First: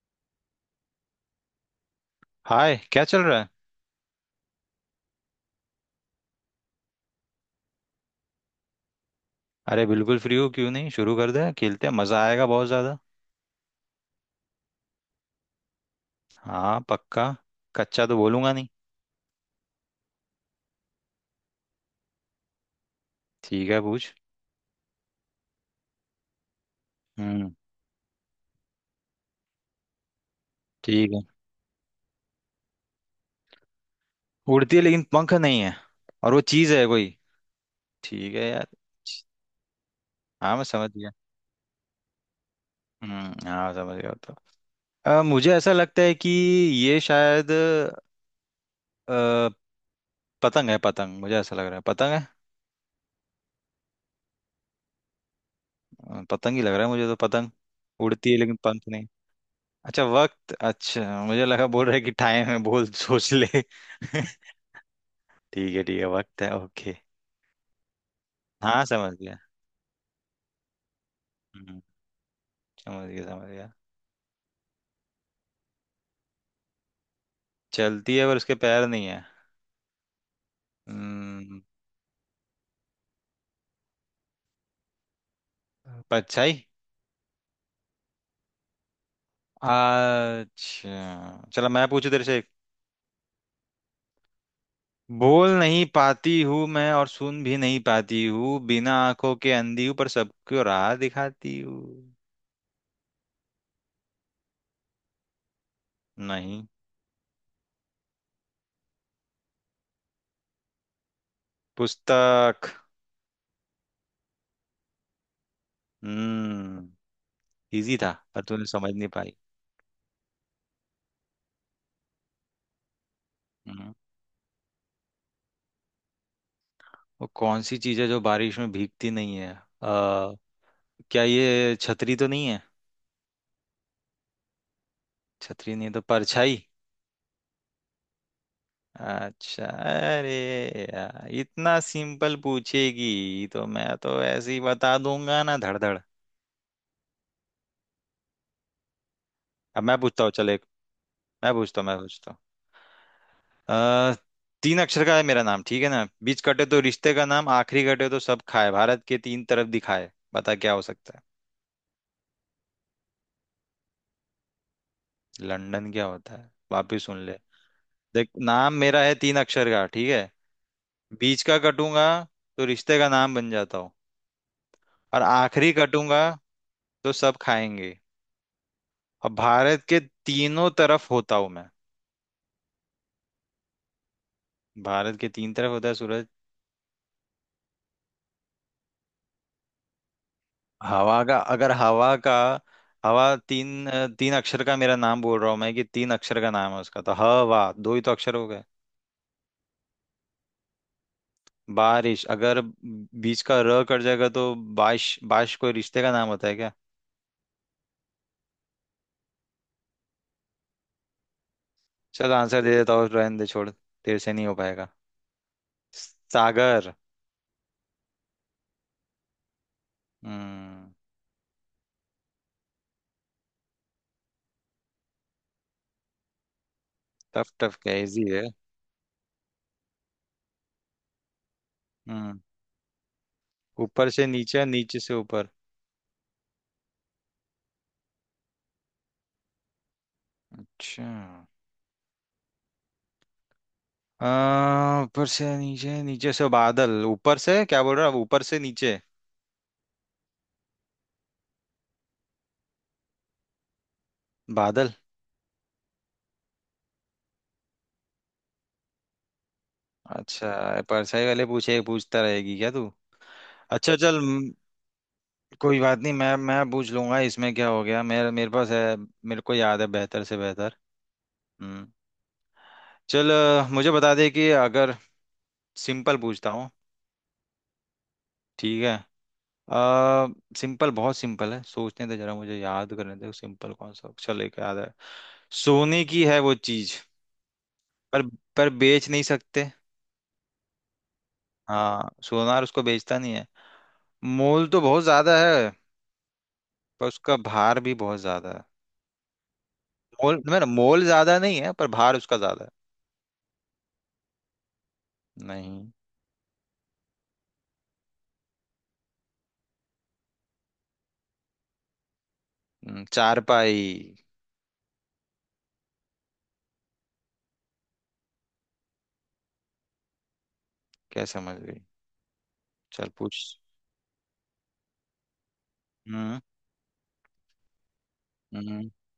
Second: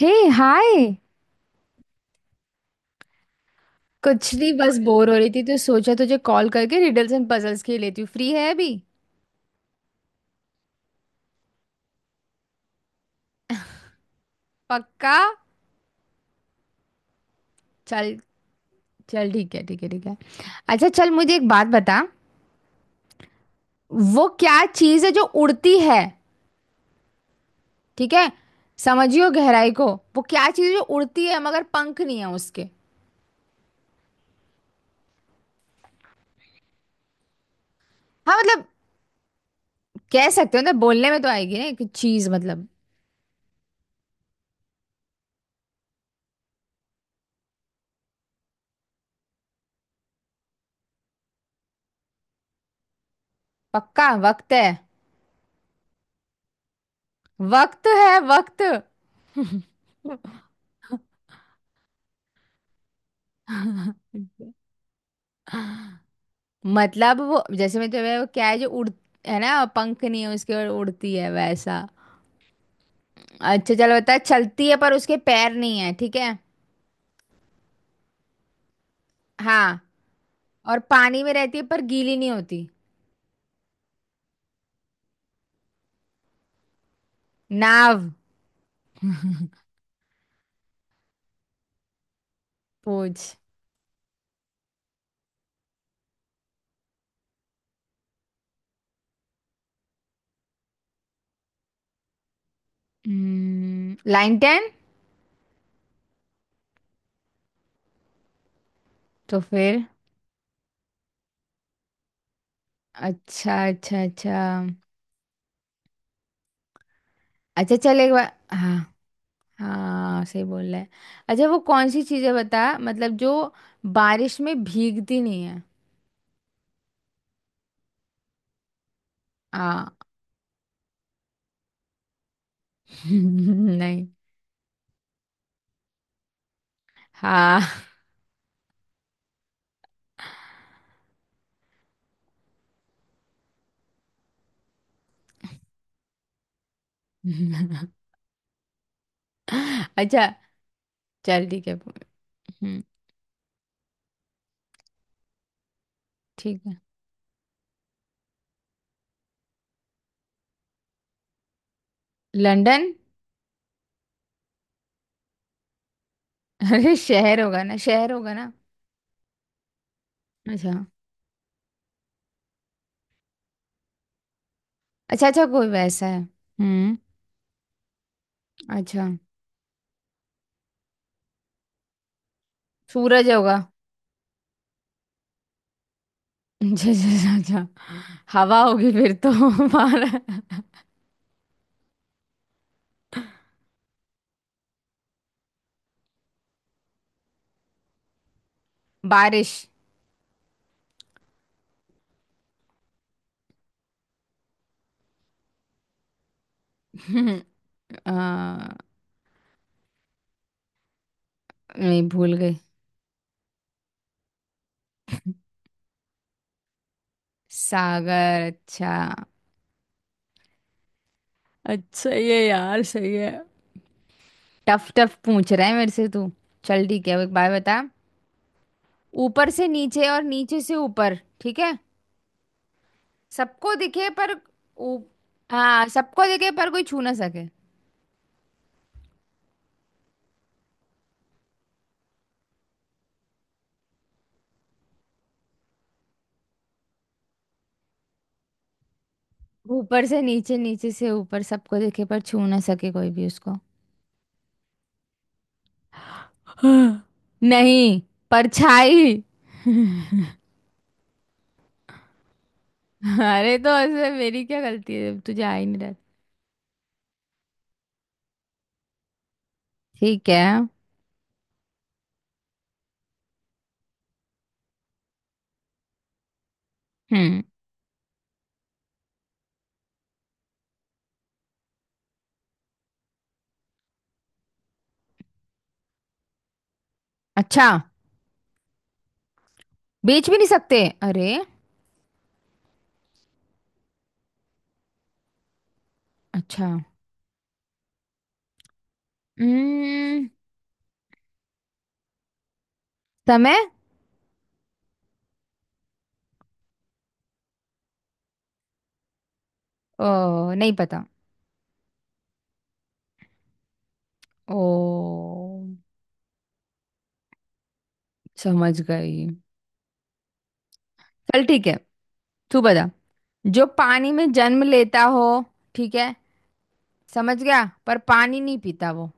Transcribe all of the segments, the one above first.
हे। Hi. Hi, क्या चल रहा है। कुछ नहीं, बस बोर हो रही थी तो सोचा तुझे कॉल करके रिडल्स एंड पजल्स खेल लेती हूँ। फ्री है अभी? अरे बिल्कुल फ्री हो, क्यों नहीं। शुरू कर दे, खेलते हैं, मजा आएगा बहुत ज्यादा। पक्का? हाँ पक्का। कच्चा चल, तो बोलूंगा नहीं। चल ठीक है, ठीक है ठीक है। अच्छा चल, मुझे एक बात बता, ठीक है, पूछ। वो क्या चीज़ है जो उड़ती है? हम्म। ठीक है, समझियो गहराई को। वो क्या चीज़ है जो ठीक है। उड़ती है मगर पंख नहीं है उसके? उड़ती है लेकिन पंख नहीं है। और वो चीज है कोई? ठीक हाँ है मतलब, यार। कह हाँ, सकते हो मैं ना, समझ बोलने गया। में तो आएगी ना एक चीज़, मतलब। हम्म, हाँ, समझ गया तो। मुझे ऐसा लगता है कि ये शायद पतंग है। पतंग, मुझे ऐसा लग रहा है, पतंग है। पक्का वक्त है। पतंग ही लग रहा है मुझे तो। पतंग वक्त है, उड़ती है लेकिन वक्त पंख नहीं। अच्छा ठीक वक्त, अच्छा मुझे लगा बोल रहे कि टाइम है, बोल सोच ले। है। ठीक है, ठीक है, वक्त है, ओके। मतलब वो जैसे मैं तुम्हें, वो क्या है जो हाँ उड़, समझ है गया। ना, पंख नहीं है उसके और उड़ती है, हम्म, वैसा। समझ गया समझ गया। अच्छा चलो बता, चलती है पर उसके पैर नहीं है, ठीक है। चलती है पर उसके पैर नहीं है। हाँ। और पानी में रहती हम्म, है पर गीली नहीं होती। परछाई। नाव। अच्छा चलो, मैं पूछू तेरे से एक। पूछ। बोल नहीं पाती हूँ मैं और सुन भी नहीं पाती हूँ, बिना आंखों के अंधी हूँ पर सबको राह दिखाती हूँ। Line ten. नहीं। तो फिर? पुस्तक। अच्छा अच्छा अच्छा। हम्म। अच्छा इजी चल एक था बार, पर तूने हाँ। समझ नहीं पाई। हाँ सही बोल रहा है। अच्छा वो कौन सी चीज़ है बता, मतलब जो हम्म। बारिश में भीगती नहीं है। वो कौन सी चीज है जो बारिश में भीगती नहीं है? हाँ। क्या ये छतरी तो नहीं है? नहीं। छतरी नहीं तो परछाई। हाँ। अच्छा अरे, यार इतना सिंपल पूछेगी तो मैं तो ऐसे ही बता दूंगा ना, धड़धड़। अब मैं पूछता अच्छा। हूँ, चल एक। चल मैं ठीक है। पूछता हूँ मैं पूछता हम्म। हूँ तीन अक्षर का है मेरा नाम, ठीक है ना? बीच ठीक कटे है। तो रिश्ते का नाम, आखिरी कटे तो सब खाए, भारत के तीन तरफ दिखाए, बता क्या हो सकता है? लंदन। लंदन क्या होता है? अरे वापिस सुन ले। शहर होगा ना, शहर देख, होगा ना। नाम मेरा है तीन अक्षर का, ठीक है। अच्छा बीच का कटूंगा तो रिश्ते का नाम बन जाता हूँ। और अच्छा अच्छा, कोई आखिरी वैसा है। कटूंगा हम्म। तो सब खाएंगे। अच्छा। और भारत के तीनों तरफ होता हूँ मैं। सूरज होगा। भारत के तीन तरफ होता है सूरज? अच्छा अच्छा अच्छा। अच्छा। हवा होगी फिर तो। बार- हवा का अगर हवा का, हवा तीन अक्षर का मेरा नाम बोल रहा हूँ मैं कि तीन अक्षर का नाम है उसका, तो हवा दो ही तो अक्षर हो गए। बारिश। बारिश, अगर बीच का र कट जाएगा तो। बारिश, बारिश कोई रिश्ते का नाम होता है क्या? हम्म, आ, नहीं चल भूल गई। आंसर दे देता हूँ, रहने दे, छोड़, तेरे से नहीं हो पाएगा। सागर। सागर। अच्छा। हम्म। अच्छा ये यार सही है। टफ टफ पूछ रहा है मेरे से तू। चल ठीक है, अब एक बात टफ टफ बता। क्या, इजी है। ऊपर से नीचे और नीचे से ऊपर, ठीक है। हम्म। सबको दिखे ऊपर से पर, नीचे, ऊ- नीचे से ऊपर। हाँ सबको दिखे पर कोई छू ना सके। अच्छा। ऊपर से नीचे, नीचे से बादल, ऊपर से क्या बोल रहा है? ऊपर से नीचे। ऊपर से नीचे, नीचे से ऊपर, सबको दिखे पर छू ना सके कोई भी उसको। बादल। नहीं। परछाई। अच्छा, परसाई वाले पूछे पूछता रहेगी क्या तू? अरे तो अच्छा ऐसे चल, मेरी क्या गलती है जब तुझे आ ही कोई नहीं रहा। बात नहीं, मैं पूछ लूंगा, इसमें क्या हो गया, मेरे मेरे पास है। मेरे को याद है बेहतर ठीक से है। बेहतर। हम्म। चल, मुझे बता दे कि अगर। सिंपल पूछता हूँ। हम्म। ठीक है। आ, सिंपल, बहुत सिंपल है, सोचने दे जरा, मुझे याद करने दे, सिंपल कौन सा अक्षर लेके याद है। सोने की है वो चीज। अच्छा। पर पर बेच नहीं सकते। बेच भी नहीं सकते, अरे। हाँ, सोनार उसको बेचता नहीं है। मोल तो बहुत ज्यादा है। अच्छा। पर उसका भार भी बहुत ज्यादा है। हम्म। मोल मेरा मोल ज्यादा नहीं है पर भार उसका ज्यादा है। समय। नहीं। ओ नहीं पता। चारपाई। ओ समझ गई। क्या चल समझ ठीक है। गई? तू बता, चल पूछ। जो पानी में जन्म लेता हो, ठीक है, हम्म, समझ गया पर पानी नहीं पीता हम्म। वो,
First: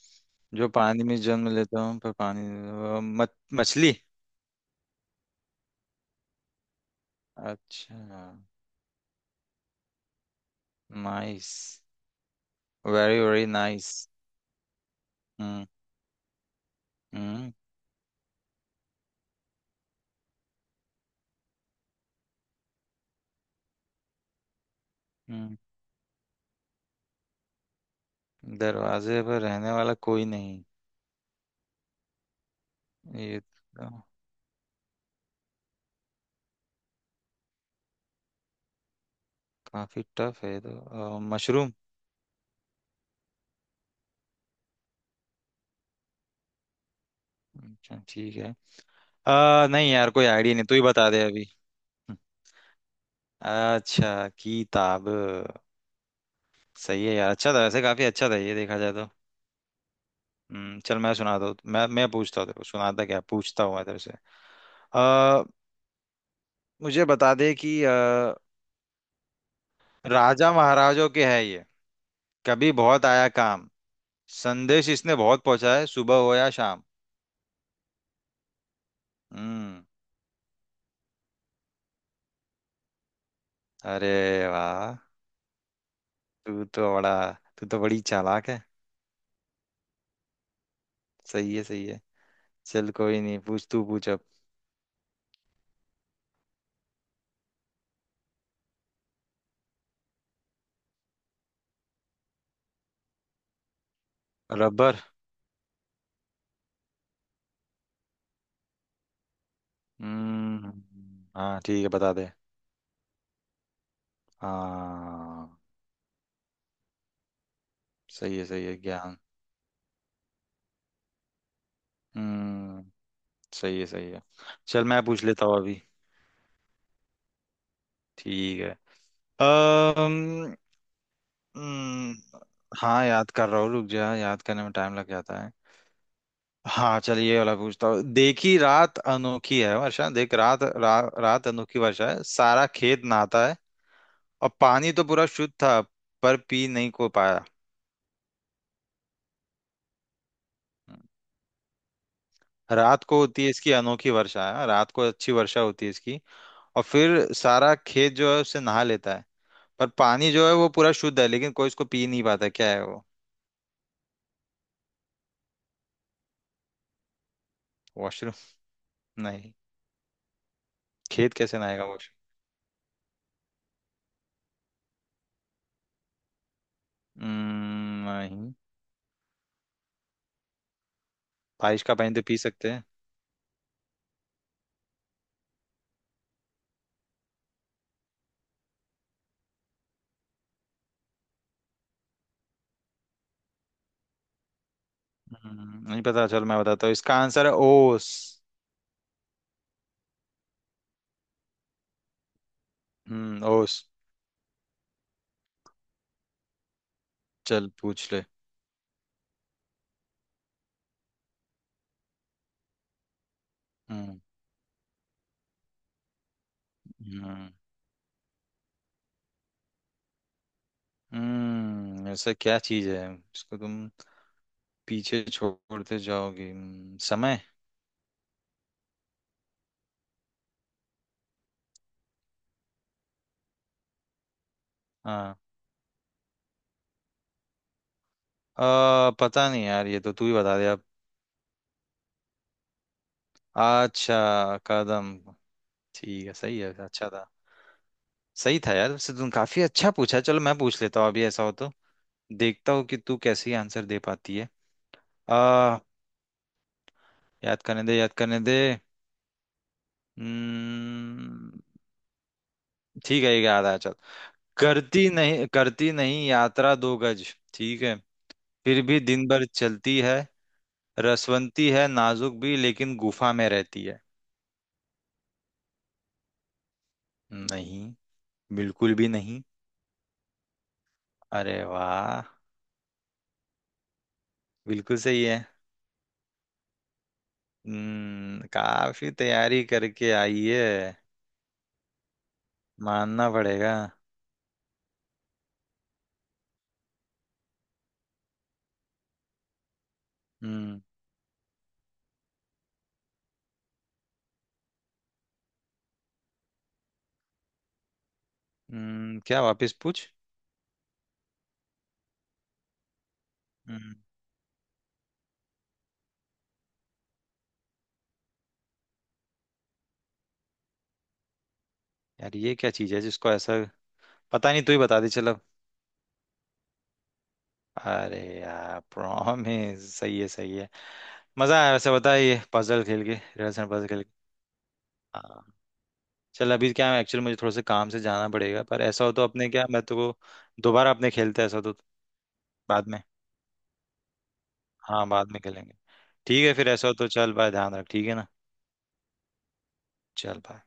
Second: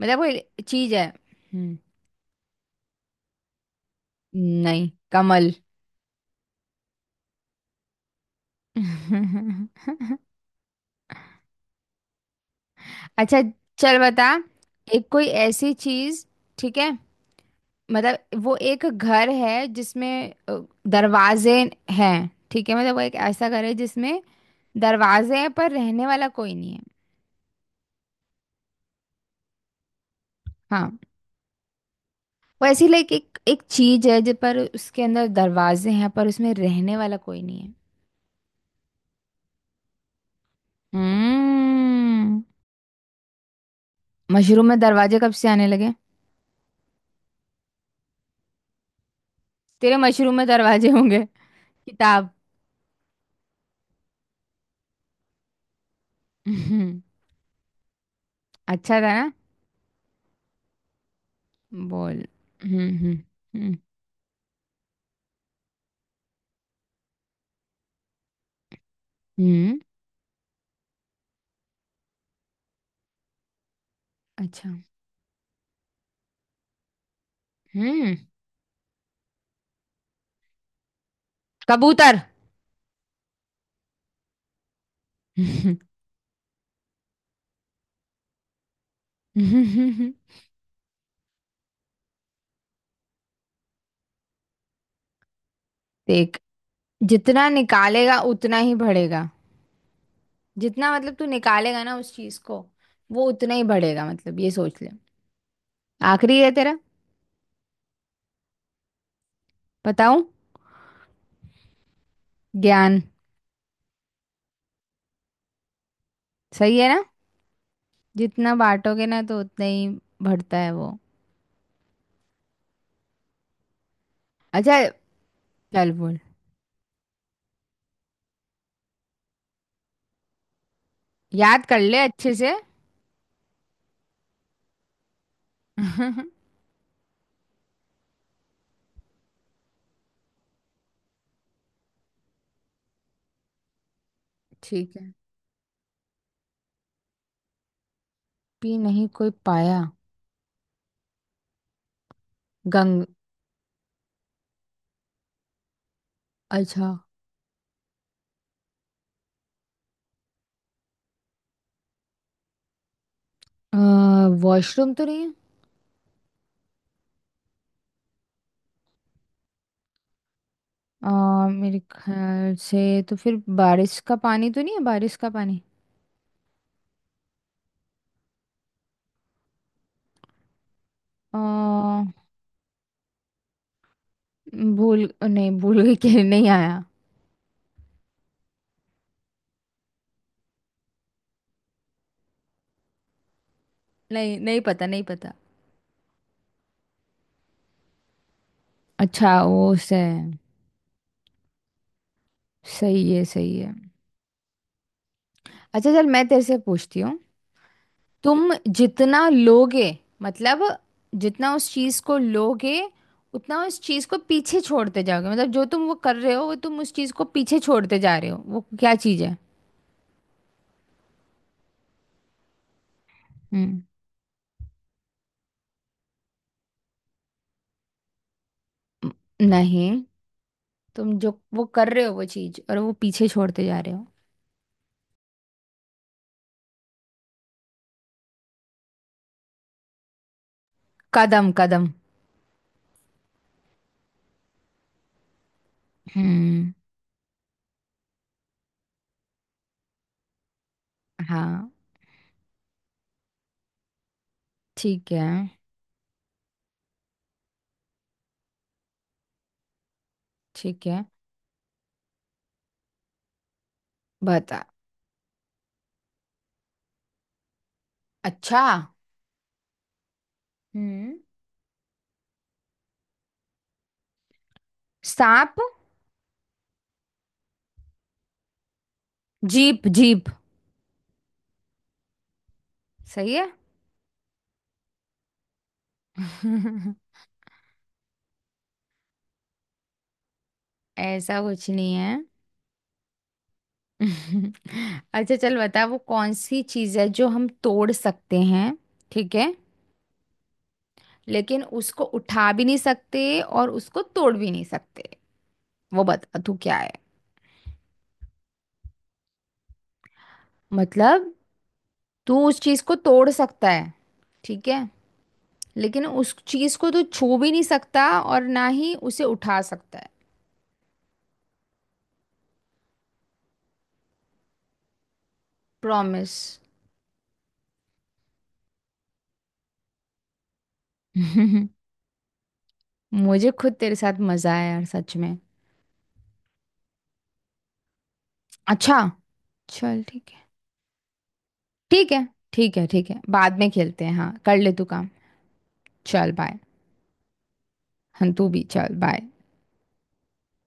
मतलब कोई जो चीज पानी है। में जन्म लेता हूँ पर पानी। मछली। नहीं। कमल। अच्छा। नाइस। वेरी अच्छा वेरी नाइस। चल बता, एक कोई हम्म, ऐसी चीज, ठीक है, हम्म, मतलब वो एक घर है जिसमें अ, दरवाजे हैं, ठीक है, मतलब वो एक ऐसा घर है जिसमें दरवाजे हैं हम्म। पर रहने वाला कोई नहीं है। दरवाजे, पर रहने वाला कोई नहीं। हाँ। वो ऐसी लाइक एक ये एक तो चीज है जिस पर उसके अंदर दरवाजे हैं पर उसमें रहने वाला कोई नहीं है। काफी टफ है ये तो। मशरूम। हम्म। मशरूम में दरवाजे कब से आने लगे? अच्छा ठीक है। नहीं तेरे यार, कोई मशरूम में आइडिया नहीं, तू ही दरवाजे बता होंगे। दे अभी। किताब। अच्छा, किताब। हम्म, सही है यार, अच्छा था वैसे, काफी अच्छा था ये देखा जाए अच्छा तो। था ना। चल, मैं सुनाता हूँ, मैं बोल। पूछता हूँ तेरे को, हम्म सुनाता हम्म क्या, पूछता हूँ हम्म। मैं तेरे से। आ, मुझे बता दे कि हम्म, राजा महाराजों के है ये, कभी बहुत आया काम, अच्छा। संदेश इसने बहुत पहुंचा है, सुबह हो या शाम। हम्म। हम्म। कबूतर। अरे वाह। हम्म, तू तो बड़ा तू तो बड़ी चालाक है। सही है, सही है। चल कोई नहीं, पूछ, तू पूछ अब। देख, जितना निकालेगा उतना ही बढ़ेगा। जितना मतलब तू निकालेगा ना उस चीज को, वो उतना ही बढ़ेगा, मतलब ये सोच ले। रबर। आखिरी है तेरा। बताऊं? हम्म, हाँ ठीक है, बता दे। ज्ञान। हाँ, सही है ना, सही है, जितना सही है, बांटोगे ज्ञान। ना तो उतना ही बढ़ता है वो। हम्म। सही है, सही है। अच्छा। चल, मैं पूछ लेता हूँ अभी। चल बोल, ठीक है। अम्म याद कर ले अच्छे हम्म, से। हाँ याद कर रहा हूँ, रुक जा, याद करने में टाइम लग जाता है। हाँ चलिए, ये वाला पूछता हूँ, देखी रात अनोखी है वर्षा, देख रात, रात अनोखी वर्षा है, सारा खेत नहाता है। और पानी ठीक तो है। पूरा शुद्ध था। पर पी नहीं को पाया। पी नहीं कोई पाया। गंग। रात को होती है इसकी अनोखी वर्षा है, रात को अच्छी वर्षा होती है इसकी। और अच्छा, फिर सारा खेत जो है उससे नहा लेता है। पर पानी जो है वो पूरा शुद्ध है, लेकिन कोई इसको पी नहीं पाता, क्या है वो? वॉशरूम तो नहीं है? वॉशरूम? नहीं। खेत कैसे मेरे नहाएगा वॉशरूम? ख्याल से तो फिर बारिश का पानी तो नहीं है, बारिश का पानी। नहीं। अ, बारिश का पानी तो पी सकते हैं। भूल नहीं, भूल गई कि नहीं आया। नहीं, नहीं पता, नहीं पता। नहीं पता, चलो मैं बताता हूँ, इसका आंसर है ओस। अच्छा, वो से सही है, हम्म सही ओ है। स- अच्छा चल मैं तेरे से पूछती हूँ। चल पूछ ले। तुम जितना लोगे, मतलब जितना उस चीज को लोगे, उतना उस चीज को हम्म, पीछे छोड़ते जाओगे, मतलब जो तुम वो कर रहे हो, वो तुम उस चीज को हम्म। पीछे छोड़ते जा रहे हो, वो क्या चीज है? ऐसा क्या चीज है इसको तुम हम्म। पीछे छोड़ते जाओगी, समय। म- नहीं, तुम जो वो कर रहे हो वो चीज, और वो पीछे छोड़ते जा रहे हो। हाँ। पता नहीं यार, ये तो तू ही बता दे अब। कदम कदम। अच्छा, कदम। ठीक है, सही हम्म है, अच्छा था। सही था यार वैसे, तुम काफी अच्छा पूछा, चलो मैं पूछ लेता हूँ अभी ऐसा हो हाँ तो। देखता हूँ कि तू कैसे आंसर दे पाती है। ठीक है। आ याद करने दे, याद करने दे। ठीक है हम्म। ठीक है, ये याद आया, चल। बता। करती नहीं, करती नहीं यात्रा 2 गज। ठीक है। अच्छा। फिर भी दिन भर चलती है। हम्म। रसवंती है, नाजुक भी लेकिन गुफा में रहती है। सांप। नहीं। बिल्कुल भी नहीं। Jeep jeep. अरे वाह। सही है। बिल्कुल सही है। काफी तैयारी करके आई है। ऐसा कुछ नहीं है। मानना पड़ेगा। अच्छा चल बता, वो कौन सी चीज है जो हम तोड़ सकते हैं, ठीक है, हम्म, लेकिन उसको उठा भी नहीं सकते और उसको तोड़ भी नहीं सकते। वो बता तू क्या है। क्या? वापस पूछ। मतलब तू उस चीज को तोड़ सकता है, हम्म। ठीक है, लेकिन उस चीज को तू छू भी नहीं सकता और ना ही उसे उठा सकता है। यार ये क्या चीज है जिसको ऐसा। पता नहीं, तू ही बता दे चलो। प्रॉमिस। अरे यार, प्रॉमिस, सही है, सही है। मजा आया वैसे, बता ये पजल खेल के, मुझे रिडल्स एंड खुद पजल तेरे खेल के। साथ मजा आया यार, सच में। हाँ। चल, अभी क्या है, एक्चुअली मुझे थोड़ा सा काम से जाना पड़ेगा, पर अच्छा। ऐसा हो तो अपने, क्या मैं तो चल को। ठीक है। दोबारा अपने खेलते हैं ऐसा हो तो। ठीक है ठीक है, बाद में। ठीक है बाद में खेलते हैं, हाँ कर ले तू हाँ, काम। बाद में खेलेंगे। चल ठीक है, बाय। फिर ऐसा हो तो, चल बाय, ध्यान रख, ठीक है ना। 很杜比，चल बाय। चल बाय।